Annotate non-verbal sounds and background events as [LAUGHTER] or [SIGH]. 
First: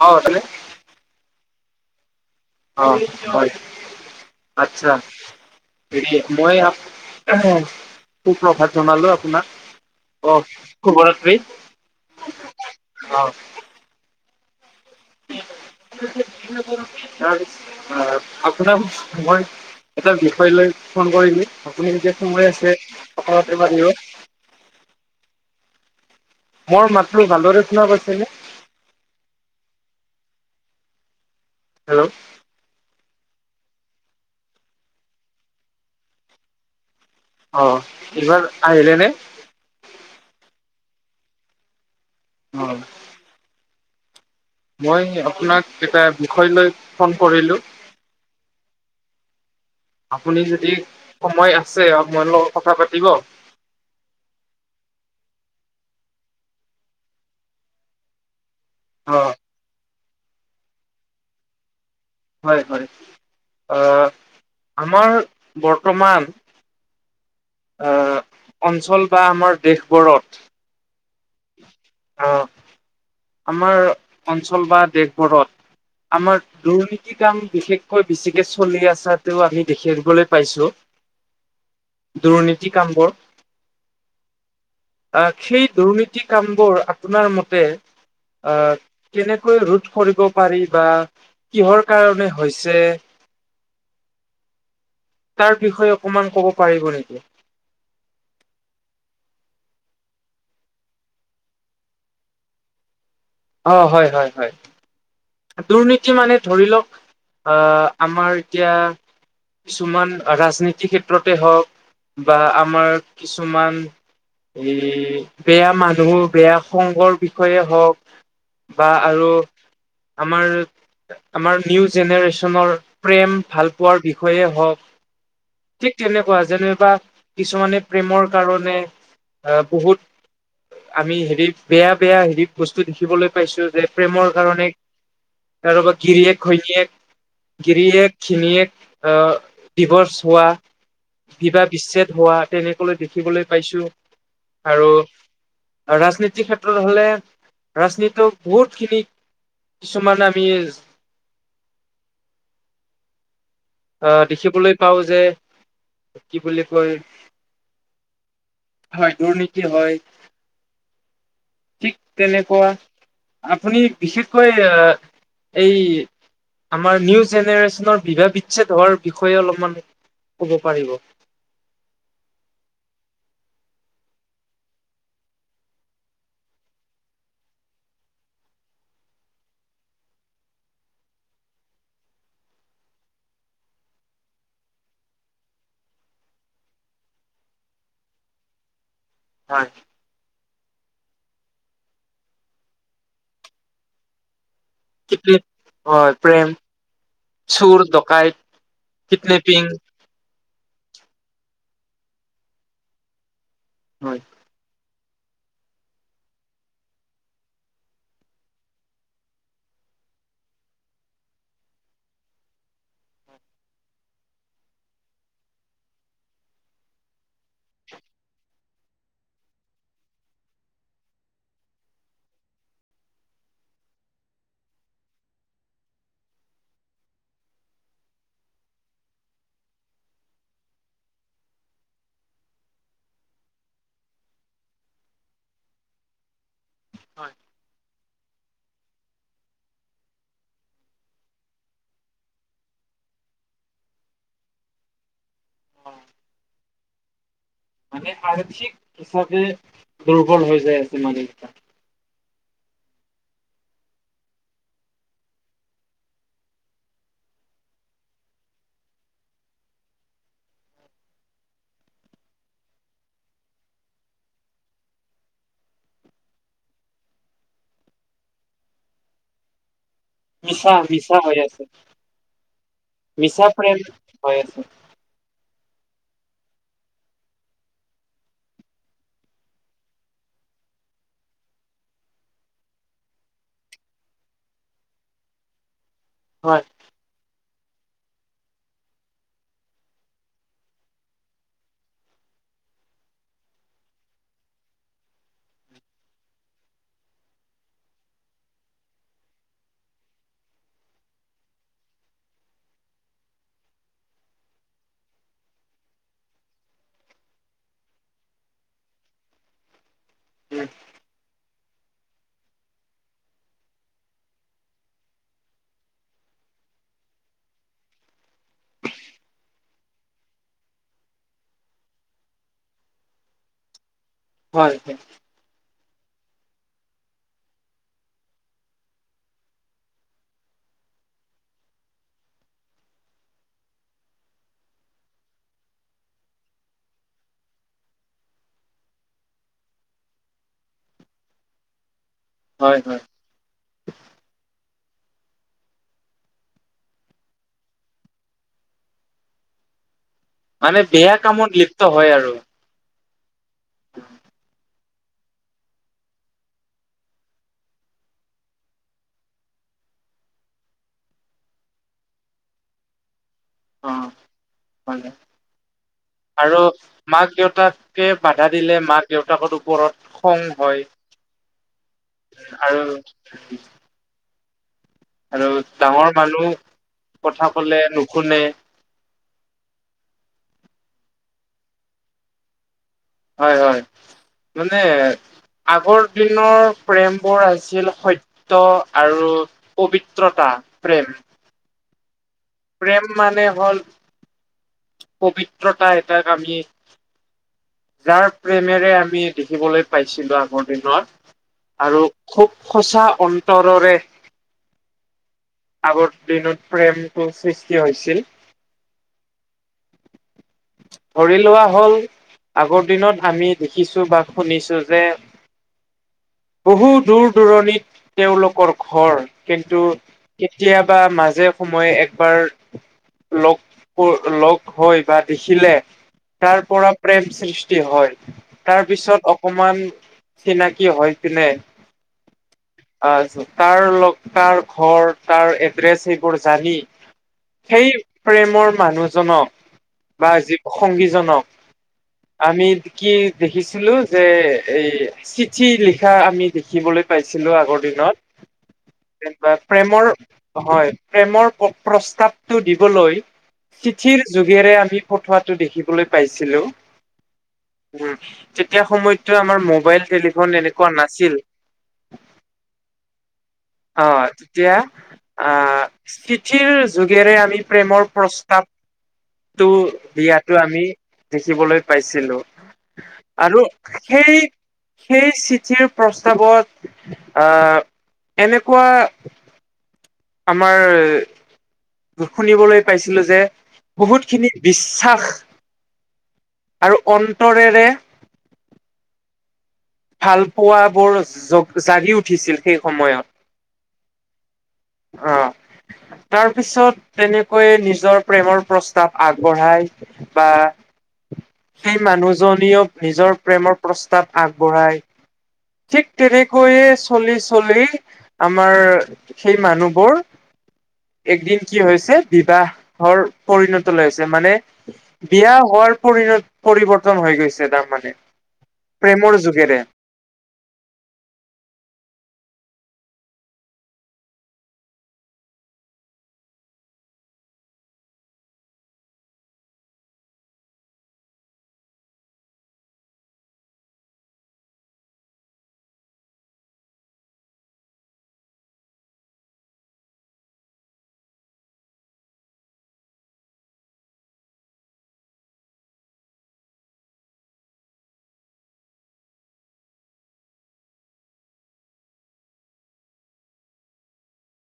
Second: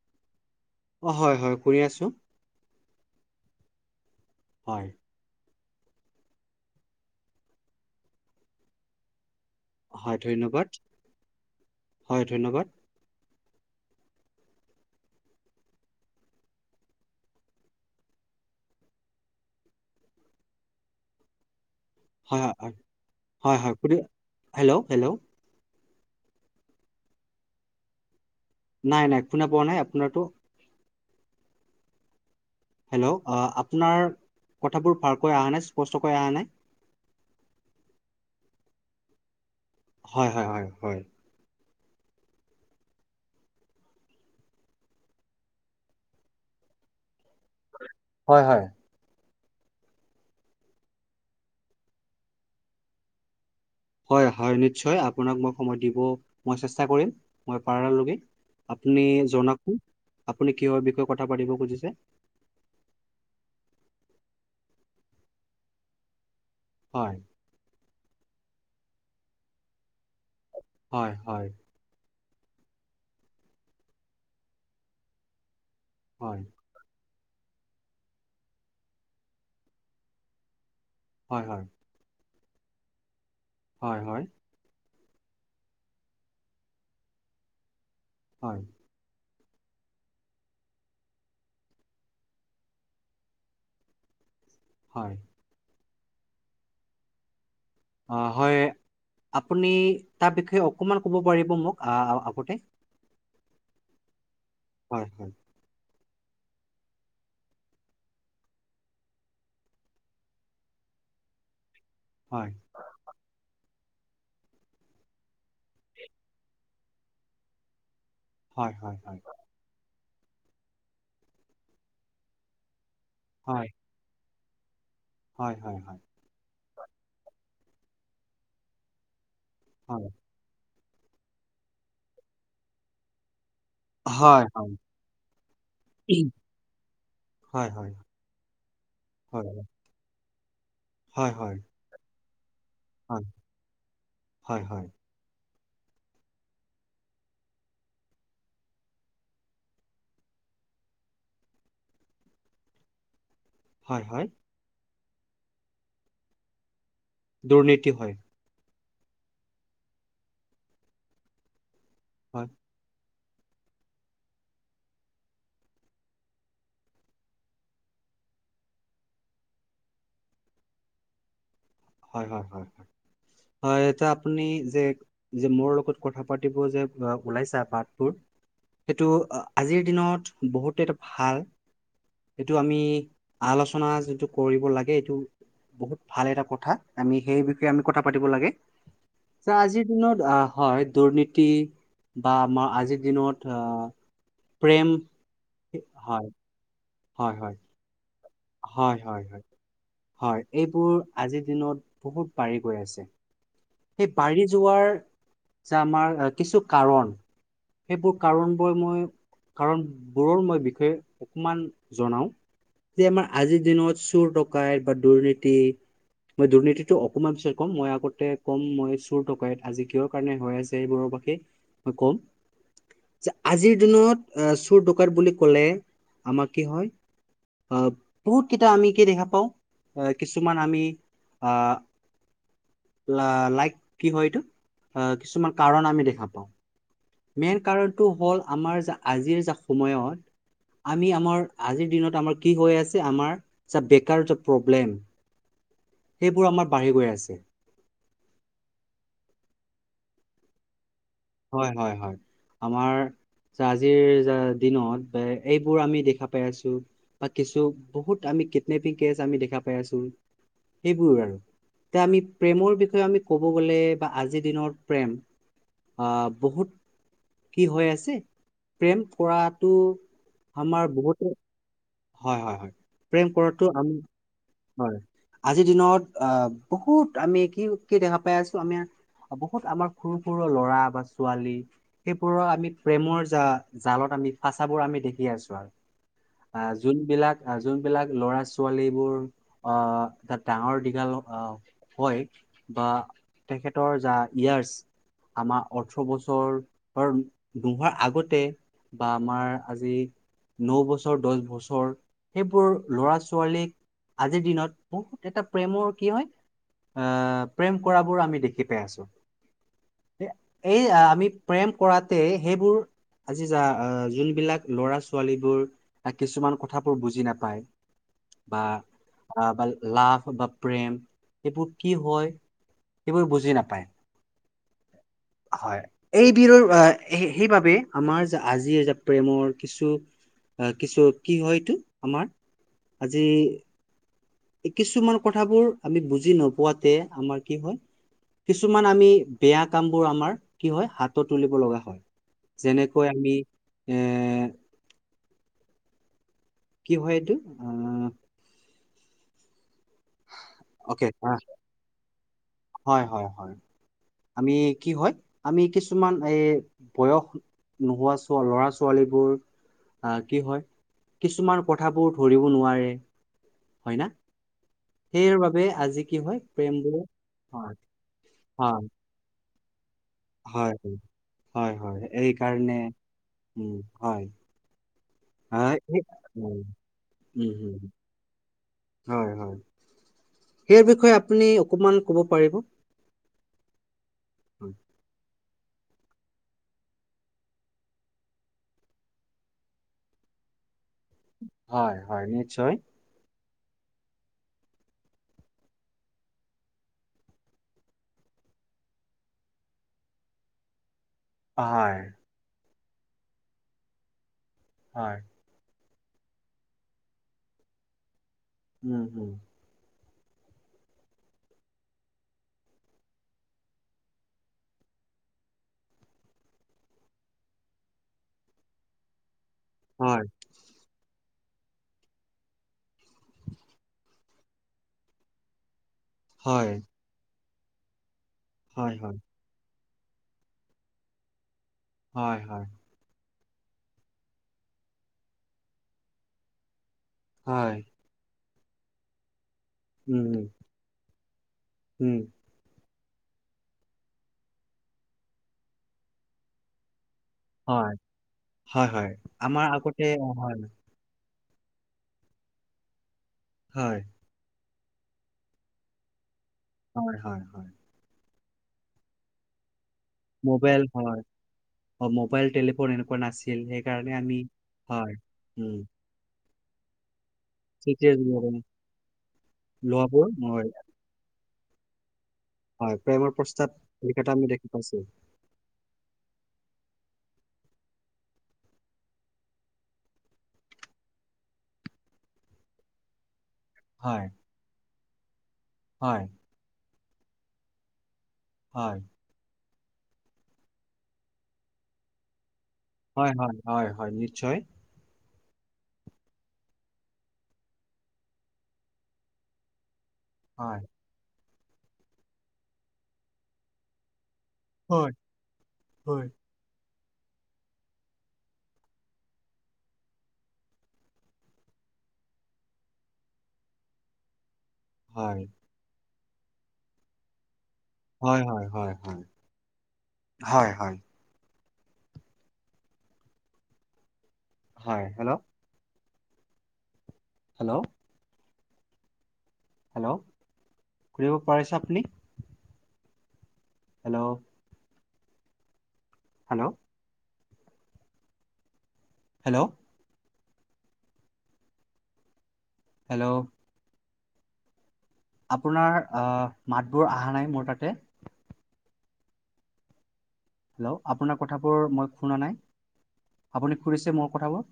হাও আছেনে? অ হয় হয় কৰি আছো। অ হয় হয় আত্চ্ছা। হেৰি মই সুপ্ৰভাত জনালো আপোনাক। হয় অ ধন্যবাদ সুভ ৰাত্ৰি হয় ধন্যবাদ [UNINTELLIGIBLE] [UNINTELLIGIBLE] আপোনাৰ মই। এটা বিষয় লৈ ফোন কৰিলো, আপুনি যেতিয়া হয় সময় হয় হয় আছে কথা হয় পাতিব হয় শুনি পাৰিব। Hello hello. মোৰ মাতটো ভালদৰে শুনা পাইছে নে? নাই নাই শুনা পোৱা নাই আপোনাৰাতটো। হেল্ল'। হেল্ল' আপোনাৰ কথাবোৰ ভালকৈ আহা নাই স্পষ্টকৈ আহা নাই। অ এইবাৰ আহিলে নে? হয় হয় হয় হয়। অ, মই আপোনাক এটা বিষয় লৈ ফোন কৰিলো। হয় হয়। আপুনি যদি সময় আছে মোৰ লগত কথা পাতিব। হয় হয় নিশ্চয় আপোনাক মই সময় দিব মই চেষ্টা কৰিম মই পাৰালৈকে। আপুনি অ জনাওকো আপুনি কিহৰ বিষয়ে কথা পাতিব খুজিছে। হয় হয় আ আমাৰ বৰ্তমান। হয়। অ, অঞ্চল বা আমাৰ দেশবোৰত। হয় হয়। আঁহ আমাৰ অঞ্চল বা দেশবৰত আমাৰ। হয় দুৰ্নীতি কাম বিশেষকৈ বেছিকে চলি আছা আমি দেখিবলৈ পাইছো। হয় হয়। দুৰ্নীতি কামবোৰ। হয় হয়। আহ সেই দুৰ্নীতি কামবোৰ আপোনাৰ মতে হয় আহ, কেনেকৈ ৰোধ কৰিব পাৰি বা কিহৰ কাৰনে হৈছে। হয়। তাৰ বিষয়ে অকমান ক'ব পাৰিব নেকি। অঁ হয় আপুনি তাৰ বিষয়ে অকণমান ক'ব পাৰিব মোক আগতে। অঁ হয় হয় হয়। হয় হয়। দুৰ্নীতি মানে ধৰি লওঁক আহ আমাৰ এতিয়া। কিছুমান ৰাজনীতিৰ ক্ষেত্ৰতে হওক বা হয়, আমাৰ কিছুমান এই বেয়া মানুহ, বেয়া সংগৰ বিষয়ে হওক হয় বা হয় হয়। আৰু আমাৰ আমাৰ নিউ জেনেৰেচনৰ প্ৰেম হয়, হয়, ভাল পোৱাৰ বি বিষয়ে হওক, হয়, ঠিক হয়, হয়, তেনে কোৱা যেনেবা কিছুমানে প্ৰেমৰ কাৰণে আহ হয়, বহুত আমি হেৰি বেয়া বেয়া হেৰি বস্তু দেখিবলৈ পাইছো যে প্ৰেমৰ হয়, হয়, কাৰণে আৰু গিৰিয়েক ঘৈণীয়েক এক হয়, হয়, হয়, গৰিয়েক খিনি হয়, হয়, ডিভৰ্চ হোৱা বিবাহ বিচ্ছেদ হোৱা তেনেক, হয়, দেখিবলৈ পাইছো হয়, আৰু আৰু ৰাজনীতিৰ ক্ষেত্ৰত হ'লে ৰাজনীতিক বহুতখিনি। কিছুমান আমি। হয়, আহ হয়, দেখিবলৈ পাওঁ যে কি বুলি কয়। দুৰ্নীতি হয়। হয় দুৰ্নীতি হয় ঠিক। হয়, তেনেকুৱা আপুনি বিশেষকৈ আহ এই, আমাৰ নিউ জেনেৰেচনৰ বিভাহ বিচ্ছেদ হোৱাৰ বিষয়ে অলপমান ক'ব পাৰিব। হয় হয় হয় হয় হয় এতিয়া আপুনি যে, যে মোৰ লগত কথা পাতিব যে ওলাইছা বাতবোৰ সেইটো আজিৰ দিনত বহুতে এটা ভাল এইটো আমি আলোচনা যিটো কৰিব লাগে, এইটো বহুত ভাল এটা কথা। আমি সেই বিষয়ে আমি কথা পাতিব লাগে, তা হয় আজি দিনত আহ হয় দুৰ্নীতি বা আমাৰ আজিৰ দিনত আহ প্ৰেম হয় প্ৰেম হয় হয় চুৰ ডকাইত হয় হয় হয় কিডনেপিং হয় এইবোৰ আজিৰ দিনত বহুত বাঢ়ি গৈ আছে। সেই হয় বাঢ়ি যোৱাৰ যে আমাৰ কিছু কাৰণ, সেইবোৰ কাৰণবোৰ মই কাৰণবোৰৰ মই বিষয়ে অকণমান জনাওঁ। যে আমাৰ আজিৰ দিনত চুৰ-ডকাইত বা দুৰ্নীতি মই দুৰ্নীতিটো অকমান পিছত ক'ম। মই আগতে কম মই চুৰ, ডকাইত আজি কিহৰ কাৰণে হৈ আছে, সেইবোৰৰ বাবে মই কম। যে আজিৰ দিনত এ চোৰ, ডকাইত বুলি ক'লে আমাৰ কি হয়। আ বহুত কেইটা আমিকি দেখা পাওঁ, আ কিছুমান আমি আহ লা লাইক কি হয় এইটো আ কিছুমান কাৰণ আমি দেখা পাওঁ। মেইন কাৰণটো হ'ল আমাৰ যা আজিৰ যা সময়ত আমি আমাৰ আজিৰ দিনত আমাৰ কি হৈ আছে, আমাৰ যা বেকাৰয প্ৰব্লেম সেইবোৰ আমাৰ বাঢ়ি গৈ আছে। মানে আৰ্থিক হিচাপে দুৰ্বল হৈ যায় আছে মানে। হয় হয় হয়, আমাৰ যা আজিৰ যা দিনত বা এইবোৰ আমি দেখা পাই আছো। বা কিছু বহুত আমি কিডনেপিং কেছ আমি দেখা পাই আছো সেইবোৰ আৰু, এতিয়া আমি প্ৰেমৰ বিষয়ে আমি ক'ব গলে বা আজিৰ দিনৰ প্ৰেম আহ বহুত কি হৈ আছে, প্ৰেম কৰাটো মিছা আমাৰ মিছা বহুতে হৈ আছে। হয়, হয়, হয়। প্ৰেম মিছা কৰাটো আমি হৈ আছে হয়, আজিৰ দিনত অ বহুত আমি কি কি দেখা পাই আছো আমি বহুত আমাৰ সৰু-সৰু ল'ৰা বা ছোৱালী সেইবোৰৰ আমি প্ৰেমৰ জা - জালত আমি ফাঁচাবোৰ আমি দেখি আছো আৰু। হয় আহ যোনবিলাক যোনবিলাক ল'ৰা - ছোৱালীবোৰ অ তাত ডাঙৰ-দীঘল অ হয় বা তেখেতৰ যা ইয়াৰ্চ আমাৰ অঠৰ বছৰ চৰ নোহোৱাৰ আগতে বা আমাৰ আজি ন বছৰ, দশ বছৰ, সেইবোৰ ল'ৰা - ছোৱালীক আজিৰ দিনত বহুত এটা প্ৰেমৰ কি হয় আহ প্ৰেম কৰাবোৰ আমি দেখি পাই আছো। উম, এই আমি প্ৰেম কৰাতে সেইবোৰ, আজি যা যোনবিলাক ল'ৰা-ছোৱালীবোৰ কিছুমান কথাবোৰ বুজি নাপায়, বা বা লাভ বা প্ৰেম এইবোৰ কি হয়, সেইবোৰ বুজি নাপায়। হয় হয়। হয়। এই বিৰৰ আহ সেইবাবে, আমাৰ যে আজি যে প্ৰেমৰ কিছু আহ কিছু কি হয় এইটো আমাৰ আজি এই কিছুমান কথাবোৰ আমি বুজি নোপোৱাতে আমাৰ কি হয় কিছুমান আমি বেয়া কাম বোৰ আমাৰ কি হয়, হাতত তুলিব লগা হয়। হয় হয়। যেনেকৈ আমি এ কি হয় এইটো আহ মানে অকে বেয়া কামত লিপ্ত হয় আৰু। হয়, হয়, হয়। আমি কি হয়, আমি কিছুমান এ বয়স নোহোৱা ল'ৰা-ছোৱালীবোৰ আহ কি হয়, কিছুমান কথাবোৰ ধৰিব নোৱাৰে, অ হয় না? [UNINTELLIGIBLE] সেইৰ বাবে আজি কি হয় আৰু প্ৰেমবোৰ হয় মাক-দেউতাকে বাধা দিলে, মাক দেউতাকৰ ওপৰত হয়। হয়, হয়, হয় এই কাৰণে আৰু উম হয়। আৰু হয় সেই ডাঙৰ মানুহ উম উম কথা হম ক'লে নুশুনে। হয় হয়। সেই বিষয়ে আপুনি অকমান ক'ব পাৰিব? হয় হয়, মানে আগৰ দিনৰ প্ৰেমবোৰ আছিল সত্য ত, আৰু পবিত্ৰতা প্ৰেম। হয় - হয় নিশ্চয়। প্ৰেম মানে হ'ল, পবিত্ৰতা এটাক আমি যাৰ প্ৰেমেৰে আমি দেখিবলৈ পাইছিলো আগৰ দিনত। আৰু হয় খুব সঁচা অন্তৰেৰে। হয়। আগৰ দিনত প্ৰেমটো সৃষ্টি হৈছিল। উম, হুম। ধৰি লোৱা হ'ল। আগৰ দিনত আমি দেখিছো বা শুনিছো যে। বহু দূৰ - দূৰণিত তেওঁলোকৰ ঘৰ কিন্তু হয় কেতিয়াবা মাজে সময়ে একবাৰ লগ - লগ হয়, বা দেখিলে তাৰ হয় পৰা প্ৰেম সৃষ্টি হয় তাৰ হয় হয় পিছত অকমান চিনাকি হৈ কিনে হয়-হয়। তাৰ লগ তাৰ ঘৰ তাৰ এড্ৰেছ সবোৰ জানি। হয় সেই প্ৰেমৰ মানুহজনক বা উম জীৱসংগীজনক উম আমি কি দেখিছিলো যে, এই চিঠি লিখা আমি দেখিবলৈ পাইছিলো আগৰ হয় দিনতা হয়, হয়। আমাৰ আগতে প্ৰেমৰ অ হয়। প্ৰেমৰ প্ৰস্তাৱটো দিবলৈ হয়, চিঠিৰ যুোগেৰে আমি ফঠোৱাটো দেখিবলৈ পাইছিলো। হয়- হয় -হয়। উম, তেতিয়া সময়ততো আমাৰ মোবাইল টেলিফোন মোবাইল এনেকুৱা হয়, নাছিল। মোবাইল টেলিফোন এনেকুৱা নাছিল। সেইকাৰণে আমি হয় উম, স্থিতিৰ যুগেৰে আমি প্ৰেমৰ চিঠিৰে যোগেৰে প্ৰস্তাৱ টো লোৱাবোৰ বিয়াতো হয়, আমি দেখিবলৈ পাইছিলো। হয়, প্ৰেমৰ আৰু প্ৰস্তাৱ লিখাটো সেই আমি দেখি পাইছো। - সেই চিঠিৰ প্ৰস্তাৱত আহ এনেকুৱা আমাৰ শুনিবলৈ পাইছিলো যে হয়, বহুতখিনি বিশ্বাস। হয়। আৰু অন্তৰেৰে হয়। ভাল পোৱা বোৰ জ জাৰি উঠিছিল। সেই সময়ত হয় - হয় - হয় - হয় নিশ্চয়। তাৰ পিছত তেনেকৈ নিজৰ প্ৰেমৰ প্ৰস্তাৱ আগবঢ়াই বা, হয়, সেই মানুহজনীয়েক নিজৰ প্ৰেমৰ প্ৰস্তাৱ আগবঢ়ায়। হয়, ঠিক হয়, তেনেকৈয়ে চলি - চলি আমাৰ সেই মানুহবোৰ একদিন কি হৈছে বিবাহৰ পৰিণত ল হৈছে মানে হয়, বিয়া হোৱাৰ পৰিণত পৰিবৰ্তন হৈ গৈছে। তাৰমানানে। হয়, হয়, হয়, হয়, প্ৰেমৰ জুগেৰে। হয় - হয়। হয় হেল্ল', হেল্ল', হেল্ল', কৰিব পাৰিছে আপুনি। হেল্ল', হেল্ল', হেল্ল', হেল্ল', আপোনাৰ মাতবোৰ আহা নাই মোৰ তাতে? হেল্ল' আপোনাৰ কথাবোৰ মই শুনা নাই। আপুনি শুনিছে মোৰ কথাবোৰ?